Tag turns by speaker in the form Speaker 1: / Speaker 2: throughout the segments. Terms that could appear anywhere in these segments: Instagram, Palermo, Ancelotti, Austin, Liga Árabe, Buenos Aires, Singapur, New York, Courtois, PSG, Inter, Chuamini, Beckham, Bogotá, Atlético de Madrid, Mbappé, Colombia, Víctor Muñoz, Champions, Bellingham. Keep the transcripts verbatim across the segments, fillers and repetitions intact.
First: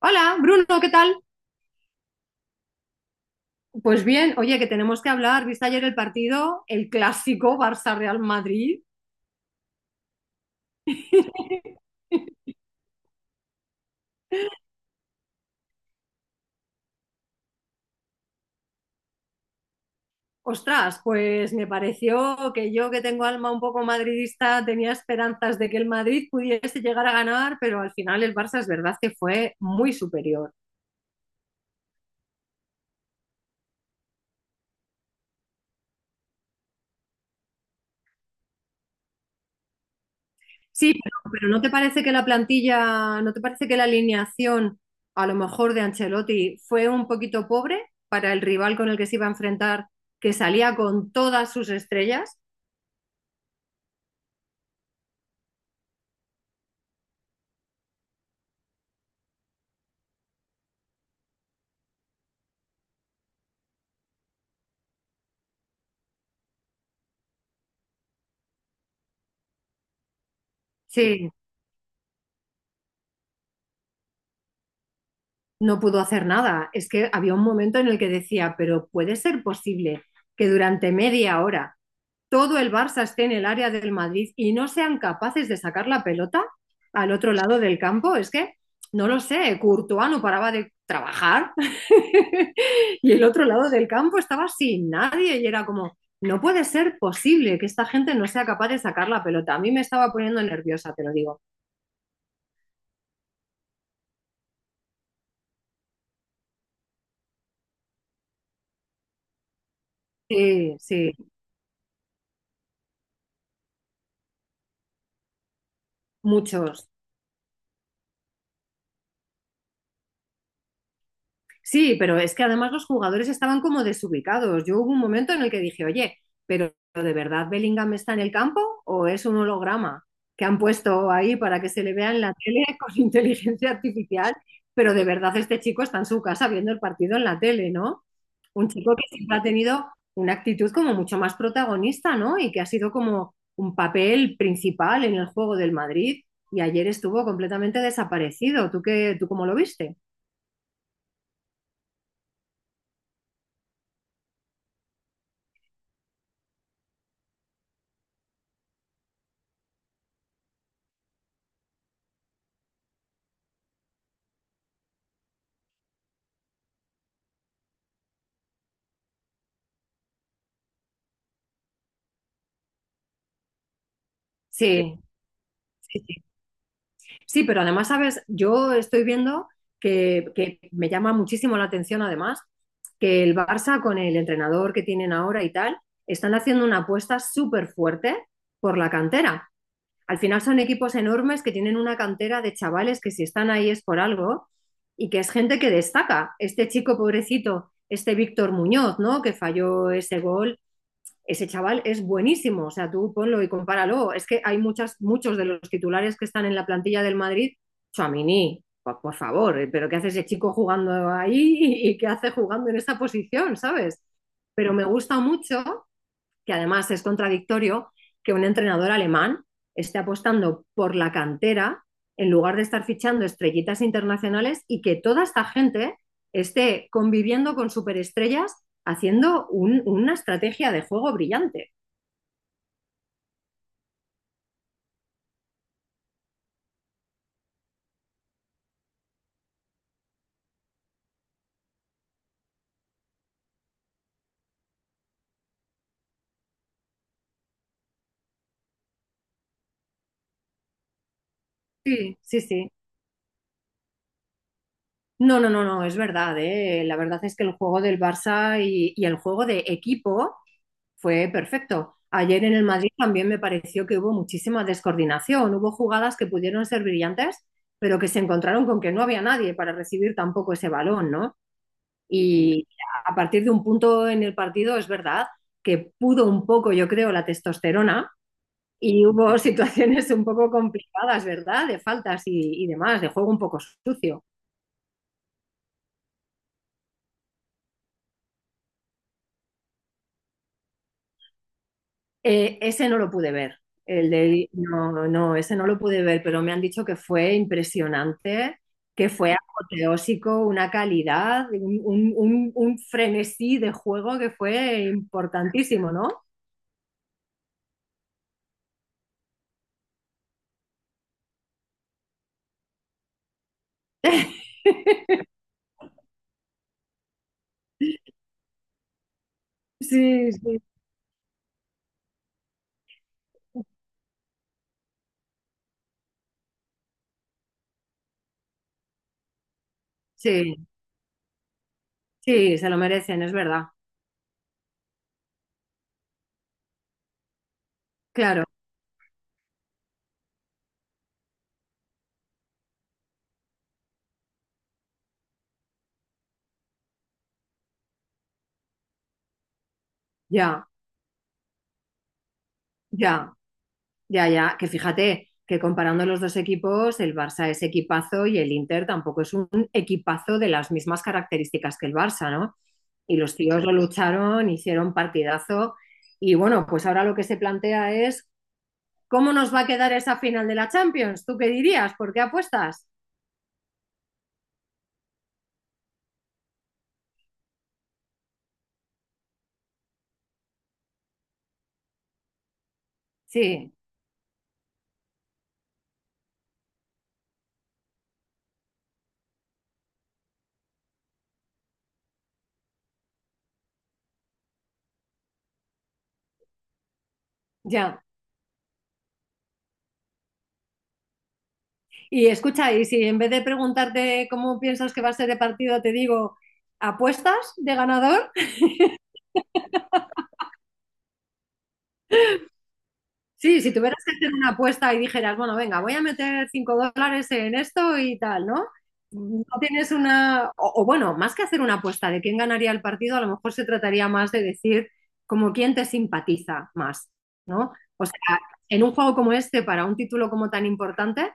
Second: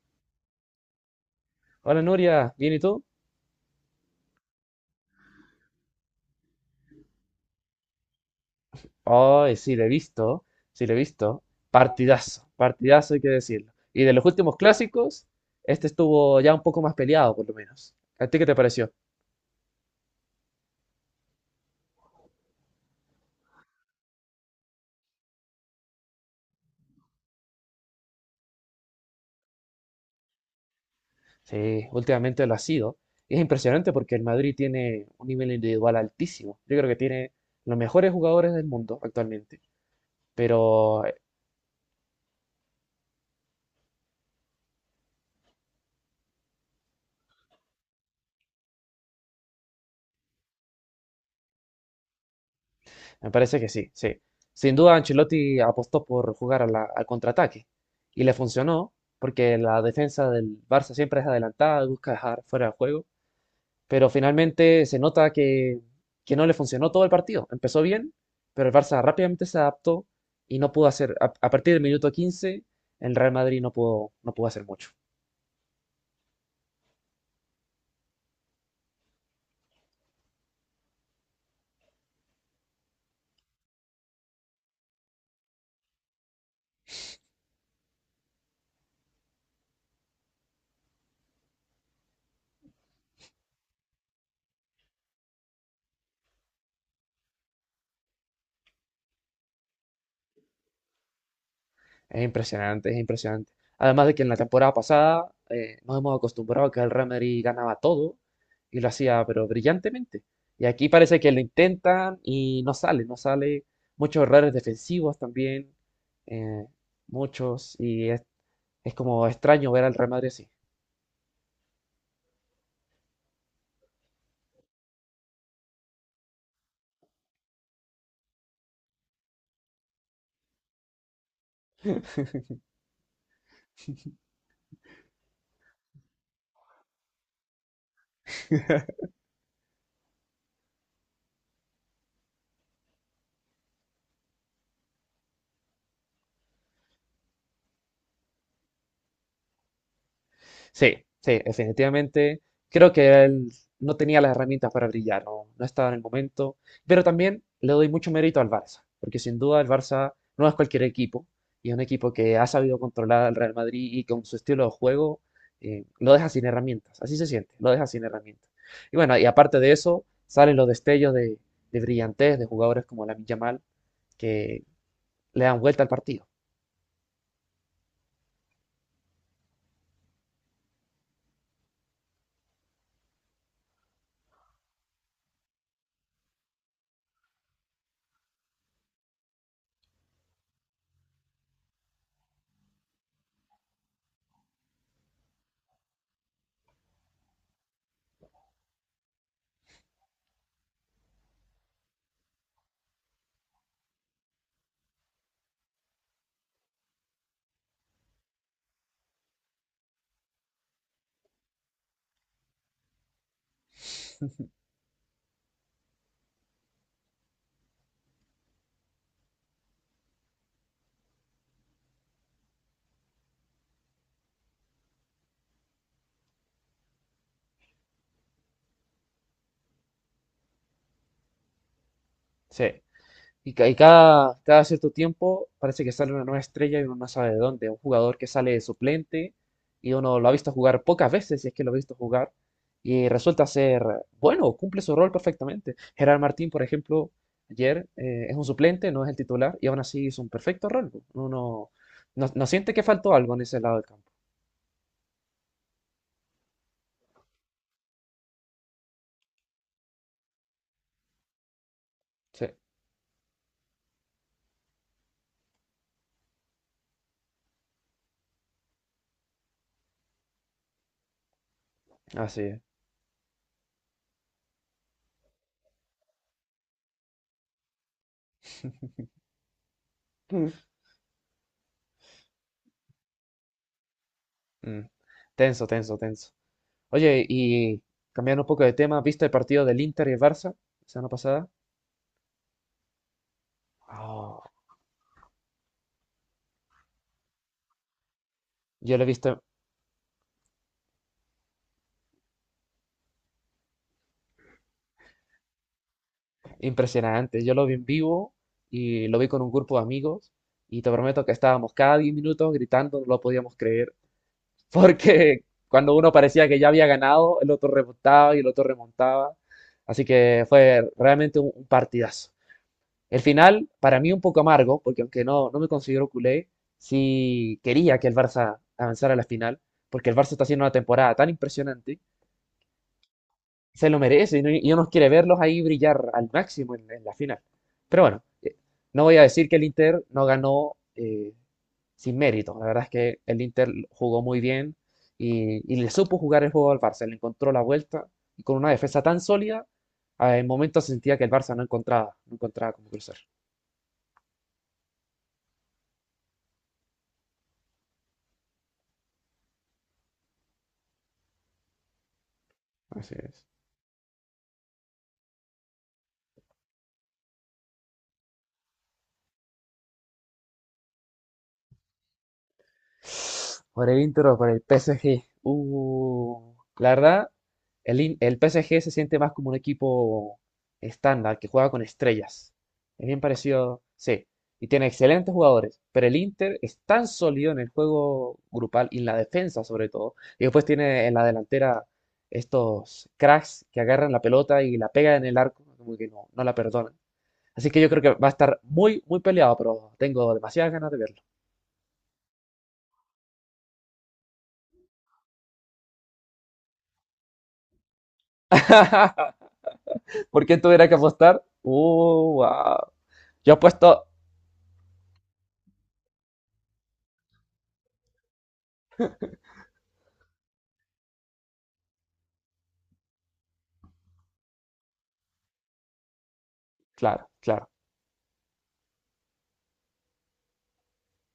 Speaker 1: Hola, Bruno, ¿qué tal?
Speaker 2: Hola Nuria, ¿bien y tú?
Speaker 1: Pues bien, oye, que tenemos que hablar. ¿Viste ayer el partido, el clásico Barça-Real Madrid?
Speaker 2: Ay, sí, le he visto, sí, le he visto. Partidazo, partidazo hay que decirlo. Y de los últimos clásicos, este estuvo ya un poco más peleado, por lo menos. ¿A ti qué te pareció?
Speaker 1: Ostras, pues me pareció que yo que tengo alma un poco madridista tenía esperanzas de que el Madrid pudiese llegar a ganar, pero al final el Barça es verdad que fue muy superior.
Speaker 2: Sí, últimamente lo ha sido. Y es impresionante porque el Madrid tiene un nivel individual altísimo. Yo creo que tiene los mejores jugadores del mundo actualmente.
Speaker 1: Sí,
Speaker 2: Pero.
Speaker 1: pero, pero ¿no te parece que la plantilla, no te parece que la alineación a lo mejor de Ancelotti fue un poquito pobre para el rival con el que se iba a enfrentar, que salía con todas sus estrellas?
Speaker 2: Me parece que sí, sí. Sin duda, Ancelotti apostó por jugar a la- al contraataque y le funcionó porque la defensa del Barça siempre es adelantada, busca dejar fuera de juego, pero finalmente se nota que, que no le funcionó todo el partido. Empezó bien, pero el Barça rápidamente se adaptó y no pudo hacer,
Speaker 1: Sí,
Speaker 2: a, a partir del minuto quince, el Real Madrid no pudo, no pudo hacer mucho.
Speaker 1: no pudo hacer nada. Es que había un momento en el que decía, pero puede ser posible que durante media hora todo el Barça esté en el área del Madrid y no sean capaces de sacar la pelota al otro lado del campo. Es que no lo sé, Courtois no paraba de trabajar, y el otro lado del campo estaba sin nadie y era como, no puede ser posible que esta gente no sea capaz de sacar la pelota. A mí me estaba poniendo nerviosa, te lo digo.
Speaker 2: Es impresionante, es impresionante. Además de que en la temporada pasada eh, nos hemos acostumbrado a que el Real Madrid ganaba todo y lo hacía pero brillantemente. Y
Speaker 1: Sí,
Speaker 2: aquí
Speaker 1: sí,
Speaker 2: parece que lo intentan y no sale, no sale. Muchos errores defensivos también, eh,
Speaker 1: muchos.
Speaker 2: muchos. Y es, es como extraño ver al Real Madrid así.
Speaker 1: Sí, pero es que además los jugadores estaban como desubicados. Yo hubo un momento en el que dije, oye, pero ¿de verdad Bellingham está en el campo o es un holograma que han puesto ahí para que se le vea en la tele con inteligencia artificial? Pero de verdad este chico está en su casa viendo el partido en la tele, ¿no? Un chico que siempre ha tenido una actitud como mucho más protagonista, ¿no? Y que ha sido como un papel principal en el juego del Madrid y ayer estuvo completamente desaparecido. ¿Tú qué, tú cómo lo viste?
Speaker 2: Sí, sí, definitivamente. Creo que él no tenía las herramientas para brillar, no, no estaba en el momento. Pero también le doy mucho mérito al Barça, porque sin duda el Barça no es cualquier equipo, y es un equipo que ha sabido controlar al Real Madrid y con su estilo de juego eh, lo deja sin herramientas. Así se siente, lo deja sin herramientas. Y bueno, y aparte de eso, salen los destellos de, de brillantez de jugadores como Lamine Yamal que
Speaker 1: Sí,
Speaker 2: le dan vuelta al
Speaker 1: sí, sí.
Speaker 2: partido.
Speaker 1: Sí, pero además, sabes, yo estoy viendo que, que me llama muchísimo la atención, además, que el Barça con el entrenador que tienen ahora y tal, están haciendo una apuesta súper fuerte por la cantera. Al final son equipos enormes que tienen una cantera de chavales que si están ahí es por algo y que es gente que destaca. Este chico pobrecito, este Víctor Muñoz, ¿no? Que falló ese gol, ese chaval es buenísimo, o sea, tú ponlo y compáralo. Es que hay muchas, muchos de los titulares que están en la plantilla del Madrid, Chuamini, por, por favor, eh, pero ¿qué hace ese chico jugando ahí y qué hace jugando en esa posición, sabes? Pero me gusta mucho que además es contradictorio que un entrenador alemán esté apostando por la cantera en lugar de estar fichando estrellitas internacionales y que toda esta gente esté conviviendo con superestrellas haciendo un- una estrategia de juego brillante.
Speaker 2: Sí. Y, ca- y cada, cada cierto tiempo parece que sale una nueva estrella y uno no sabe de dónde. Un jugador que sale de suplente y uno lo ha visto jugar pocas veces, si es que lo ha visto jugar, y resulta ser bueno, cumple su rol perfectamente. Gerard Martín, por ejemplo, ayer eh, es un suplente, no es el titular, y aún así hizo un perfecto rol. Uno
Speaker 1: Sí,
Speaker 2: no,
Speaker 1: sí,
Speaker 2: no
Speaker 1: sí.
Speaker 2: siente que faltó algo en ese lado del campo.
Speaker 1: No, no, no, no, es verdad, ¿eh? La verdad es que el juego del Barça y, y el juego de equipo fue perfecto. Ayer
Speaker 2: Sí,
Speaker 1: en el Madrid también me pareció que hubo muchísima descoordinación. Hubo jugadas que pudieron ser brillantes, pero que se encontraron con que no había nadie para recibir tampoco ese balón, ¿no?
Speaker 2: así es.
Speaker 1: Y a partir de un punto en el partido es verdad que pudo un poco, yo creo, la testosterona y hubo situaciones un poco
Speaker 2: Mm.
Speaker 1: complicadas, ¿verdad? De faltas y, y demás, de juego un poco sucio.
Speaker 2: Mm. Tenso, tenso, tenso. Oye, y cambiando un poco de tema, ¿viste el partido del Inter y el Barça la semana pasada?
Speaker 1: Eh, ese no lo pude ver. El
Speaker 2: Oh,
Speaker 1: de, no, no, ese no lo pude ver, pero me han dicho que fue impresionante,
Speaker 2: yo lo he
Speaker 1: que fue
Speaker 2: visto
Speaker 1: apoteósico, una calidad, un, un- un- un frenesí de juego que fue importantísimo, ¿no?
Speaker 2: impresionante. Yo lo vi en vivo y lo vi con un grupo de amigos y te prometo que estábamos cada diez minutos gritando, no lo podíamos creer, porque cuando uno parecía que ya había ganado, el otro remontaba y el otro remontaba. Así
Speaker 1: Sí,
Speaker 2: que
Speaker 1: sí.
Speaker 2: fue realmente un, un partidazo. El final, para mí, un poco amargo, porque aunque no, no me considero culé, sí quería que el Barça avanzara a la final, porque el Barça está haciendo
Speaker 1: Sí,
Speaker 2: una temporada tan impresionante.
Speaker 1: sí, se lo merecen, es verdad.
Speaker 2: Se lo merece y, no- y uno quiere verlos ahí brillar al máximo en, en la final. Pero bueno,
Speaker 1: Claro,
Speaker 2: eh, no voy a decir que el Inter no ganó eh, sin mérito. La verdad es que el Inter jugó muy bien y, y le supo jugar el juego al Barça, le encontró la vuelta y con una defensa tan sólida, ah, en
Speaker 1: ya,
Speaker 2: momentos sentía que el Barça no encontraba, no encontraba cómo cruzar.
Speaker 1: ya. Ya, ya, que fíjate que comparando los dos equipos, el Barça es equipazo y el Inter tampoco es un equipazo de las mismas características que el Barça, ¿no?
Speaker 2: Así
Speaker 1: Y los
Speaker 2: es.
Speaker 1: tíos lo lucharon, hicieron partidazo y bueno, pues ahora lo que se plantea es ¿cómo nos va a quedar esa final de la Champions? ¿Tú qué dirías? ¿Por qué apuestas?
Speaker 2: Por el Inter o por el P S G. Uh, la verdad, el, In- el P S G se siente más como un equipo estándar que juega con estrellas. Es bien
Speaker 1: Sí,
Speaker 2: parecido, sí. Y tiene excelentes jugadores, pero el Inter es tan sólido en el juego grupal y en la defensa sobre todo. Y después tiene en la delantera estos cracks que agarran la pelota y la pegan en el arco, como que no, no la perdonan. Así que yo creo
Speaker 1: ya.
Speaker 2: que va a estar muy, muy peleado, pero tengo demasiadas ganas de verlo.
Speaker 1: Y escucha, y si en vez de preguntarte cómo piensas que va a ser el partido, te digo, ¿apuestas de ganador?
Speaker 2: ¿Por qué tuviera que apostar? Uh, wow. Yo
Speaker 1: Sí, si tuvieras
Speaker 2: apuesto,
Speaker 1: que hacer una apuesta y dijeras, bueno, venga, voy a meter cinco dólares en esto y tal, ¿no? No tienes una... O, o bueno, más que hacer una apuesta de quién ganaría el partido, a lo mejor se trataría más de decir como quién te simpatiza más,
Speaker 2: claro, claro.
Speaker 1: ¿no? O sea, en un juego como este, para un título como tan importante,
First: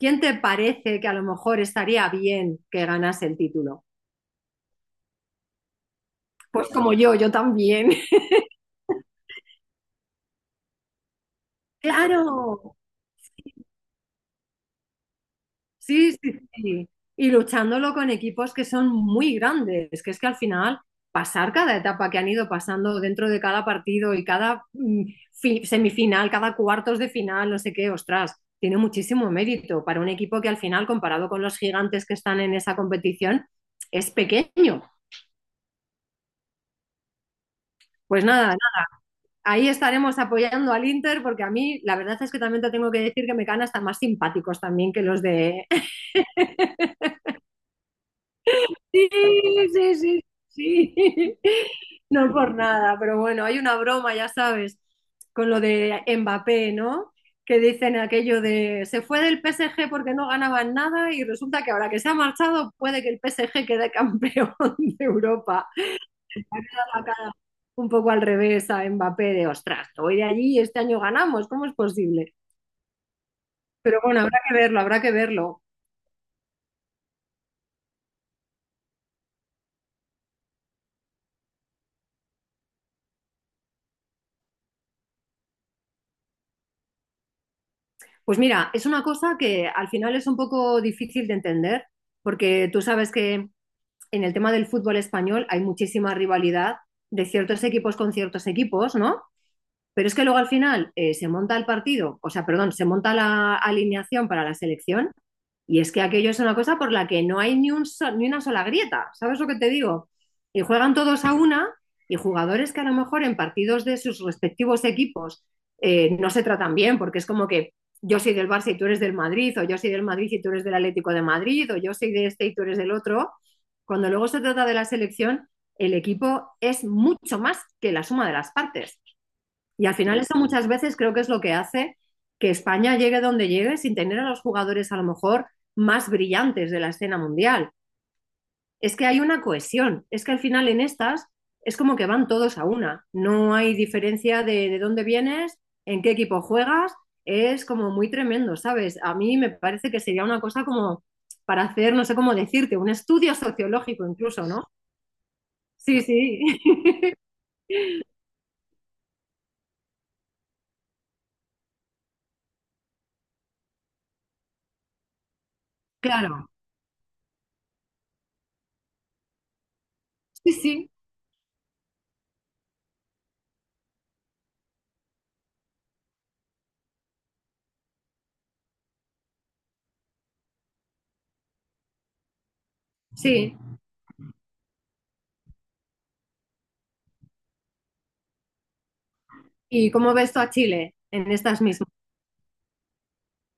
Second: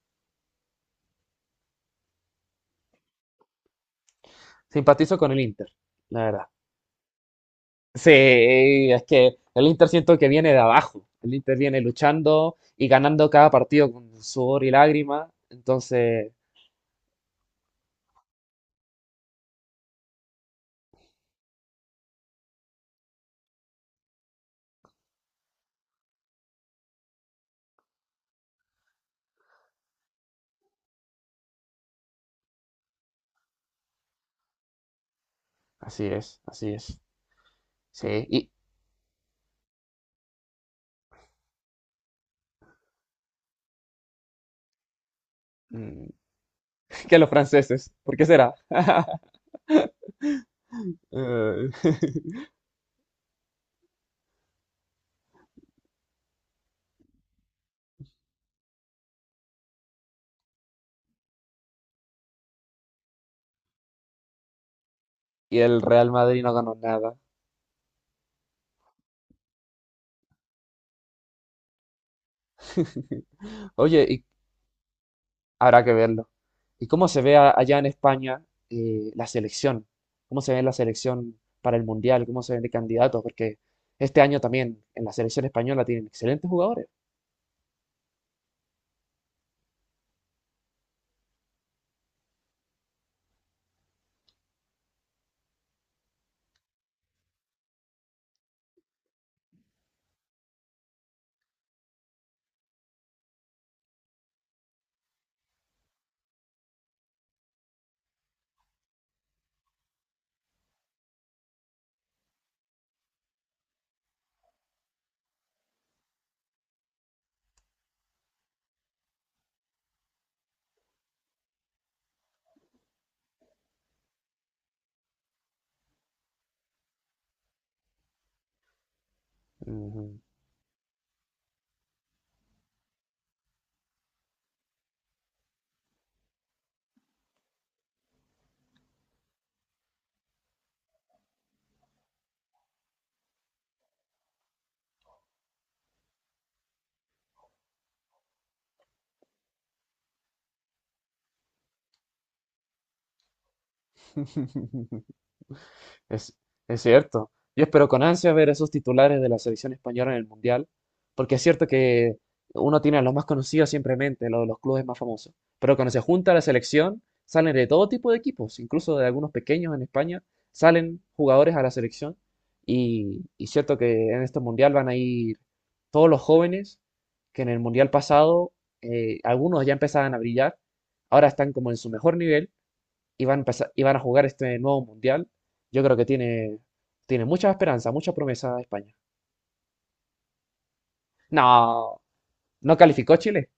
Speaker 1: ¿quién te parece que a lo mejor estaría bien que ganase el título?
Speaker 2: Simpatizo con el Inter, la verdad.
Speaker 1: Pues como yo, yo también.
Speaker 2: Sí, es que el Inter siento que viene de abajo. El Inter viene
Speaker 1: Claro,
Speaker 2: luchando y ganando cada partido con sudor y lágrimas.
Speaker 1: sí,
Speaker 2: Entonces,
Speaker 1: sí, sí. Y luchándolo con equipos que son muy grandes, que es que al final pasar cada etapa que han ido pasando dentro de cada partido y cada mm, fi- semifinal, cada cuartos de final, no sé qué, ostras, tiene muchísimo mérito para un equipo que al final, comparado con los gigantes que están en esa competición, es pequeño.
Speaker 2: así es, así es. Sí,
Speaker 1: Pues nada,
Speaker 2: y
Speaker 1: nada, ahí estaremos apoyando al Inter porque a mí la verdad es que también te tengo que decir que me caen hasta más simpáticos también que los de
Speaker 2: mm, que los franceses, ¿por qué será?
Speaker 1: sí, sí, sí, sí.
Speaker 2: Eh,
Speaker 1: No por nada, pero bueno, hay una broma, ya sabes, con lo de Mbappé, ¿no? Que dicen aquello de se fue del P S G porque no ganaban nada y resulta que ahora que se ha marchado puede que el P S G quede campeón de
Speaker 2: Y
Speaker 1: Europa.
Speaker 2: el Real Madrid no ganó
Speaker 1: La
Speaker 2: nada.
Speaker 1: cara un poco al revés a Mbappé de, ostras, voy de allí y este año ganamos, ¿cómo es posible? Pero bueno,
Speaker 2: Oye,
Speaker 1: habrá que verlo, habrá que verlo.
Speaker 2: habrá que verlo. ¿Y cómo se ve a- allá en España eh, la selección? ¿Cómo se ve la selección para el Mundial? ¿Cómo se ven de candidatos? Porque este año también en la selección española tienen excelentes jugadores.
Speaker 1: Pues mira, es una cosa que al final es un poco difícil de entender, porque tú sabes que en el tema del fútbol español hay muchísima rivalidad de ciertos equipos con ciertos equipos, ¿no? Pero es que luego al final eh, se monta el partido, o sea, perdón, se monta la alineación para la selección y es que aquello es una cosa por la que no hay ni, un so- ni una sola grieta, ¿sabes lo que te digo? Y juegan todos a una y jugadores que a lo mejor en partidos de sus respectivos equipos eh, no se tratan bien, porque es como que yo soy del Barça y tú eres del Madrid, o yo soy del Madrid y tú eres del Atlético de Madrid, o yo soy de este y tú eres del otro. Cuando luego se trata de la selección, el equipo es mucho más que la suma de las partes. Y al
Speaker 2: Ujú.
Speaker 1: final eso muchas veces creo que es lo que hace que España llegue donde llegue sin tener a los jugadores a lo mejor más brillantes de la escena mundial. Es que hay una cohesión, es que al final en estas es como que van todos a una, no hay diferencia de, de dónde vienes, en qué equipo juegas, es como muy tremendo, ¿sabes? A mí me parece que sería una cosa como para hacer, no sé cómo decirte, un estudio sociológico incluso, ¿no? Sí,
Speaker 2: Es,
Speaker 1: sí,
Speaker 2: es cierto. Yo espero con ansia ver esos titulares de la selección española en el Mundial, porque es cierto que uno tiene a los más conocidos simplemente en mente, los, los clubes más famosos. Pero cuando se junta la
Speaker 1: claro,
Speaker 2: selección, salen de todo tipo de equipos, incluso de algunos pequeños en España,
Speaker 1: sí, sí,
Speaker 2: salen jugadores a la selección. Y, y cierto que en este Mundial van a ir todos los jóvenes que en el Mundial pasado, eh, algunos ya empezaban a brillar, ahora están como en su mejor nivel iban a
Speaker 1: sí.
Speaker 2: empezar- y van a jugar este nuevo mundial, yo creo que tiene, tiene mucha esperanza, mucha promesa España.
Speaker 1: ¿Y cómo ves tú a Chile en estas mismas?
Speaker 2: No, no calificó Chile,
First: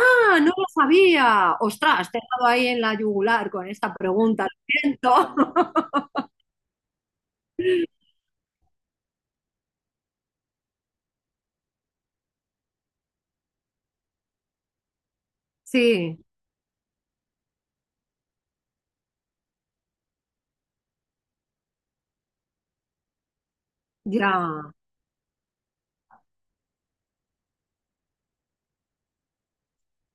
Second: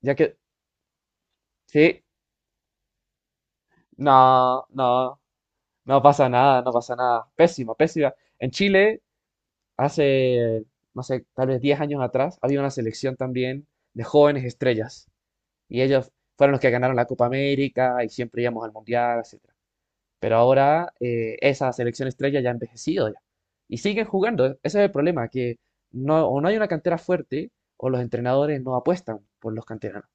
Speaker 2: ya que
Speaker 1: no lo sabía!
Speaker 2: sí,
Speaker 1: ¡Ostras! Te he dado ahí en la yugular con esta pregunta, lo
Speaker 2: no, no,
Speaker 1: siento.
Speaker 2: no pasa nada, no pasa nada. Pésima, pésima. En Chile, hace, no sé, tal vez diez años atrás, había una selección también de jóvenes estrellas y ellos
Speaker 1: Sí,
Speaker 2: fueron los que ganaron la Copa América y siempre íbamos al mundial, etcétera. Pero ahora eh, esa selección estrella ya ha envejecido ya. Y siguen
Speaker 1: ya,
Speaker 2: jugando. E-, Ese es el problema, que no, o no hay una cantera fuerte o los entrenadores no apuestan por los canteranos.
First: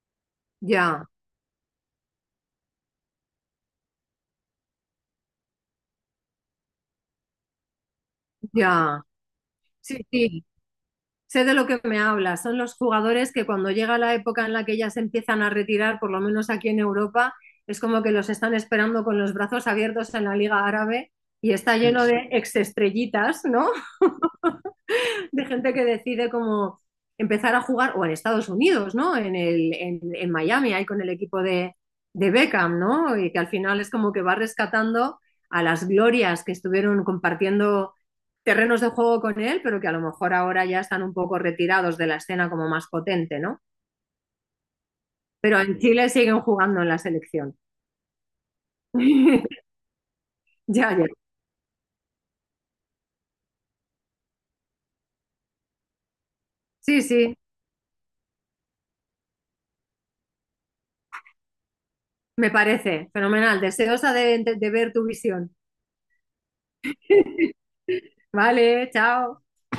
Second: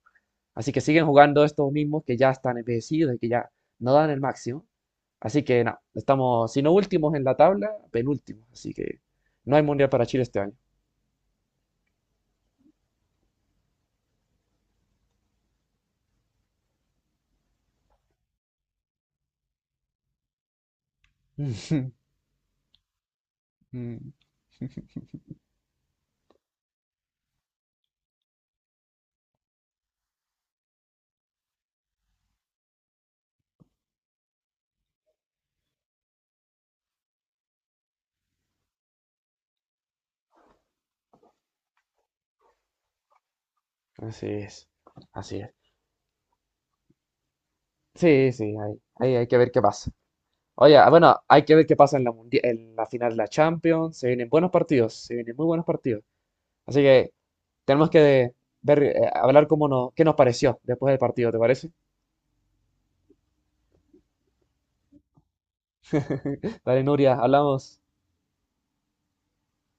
Speaker 2: Así que siguen
Speaker 1: ya,
Speaker 2: jugando estos mismos que ya están envejecidos y que ya no dan el máximo. Así que nada, estamos, si no últimos en la tabla, penúltimos. Así que
Speaker 1: ya.
Speaker 2: no hay mundial para
Speaker 1: Sí,
Speaker 2: Chile este
Speaker 1: sí.
Speaker 2: año.
Speaker 1: Sé de lo que me hablas. Son los jugadores que cuando llega la época en la que ya se empiezan a retirar, por lo menos aquí en Europa, es como que los están esperando con los brazos abiertos en la Liga Árabe y está lleno de exestrellitas, ¿no?
Speaker 2: Mm.
Speaker 1: De gente que decide como empezar a jugar, o en Estados Unidos, ¿no? En, el, en, en Miami, ahí con el equipo de, de Beckham, ¿no? Y que al final es como que va rescatando a las glorias que estuvieron compartiendo terrenos de juego con él, pero que a lo mejor ahora ya están un poco retirados de la escena como más potente, ¿no?
Speaker 2: Así es, así es.
Speaker 1: Pero en Chile siguen jugando en la selección.
Speaker 2: Sí, sí, ahí, ahí hay que ver qué pasa. Oye, ah,
Speaker 1: ya, ya.
Speaker 2: bueno, hay que ver qué pasa en la, mundi- en la final de la Champions. Se vienen buenos partidos, se vienen muy buenos partidos. Así
Speaker 1: Sí,
Speaker 2: que
Speaker 1: sí,
Speaker 2: tenemos que ver, eh, hablar cómo nos, qué nos pareció después del partido, ¿te parece?
Speaker 1: me parece. Fenomenal. Deseosa de, de, de ver tu visión.
Speaker 2: Dale, Nuria, hablamos.
Speaker 1: Vale, chao.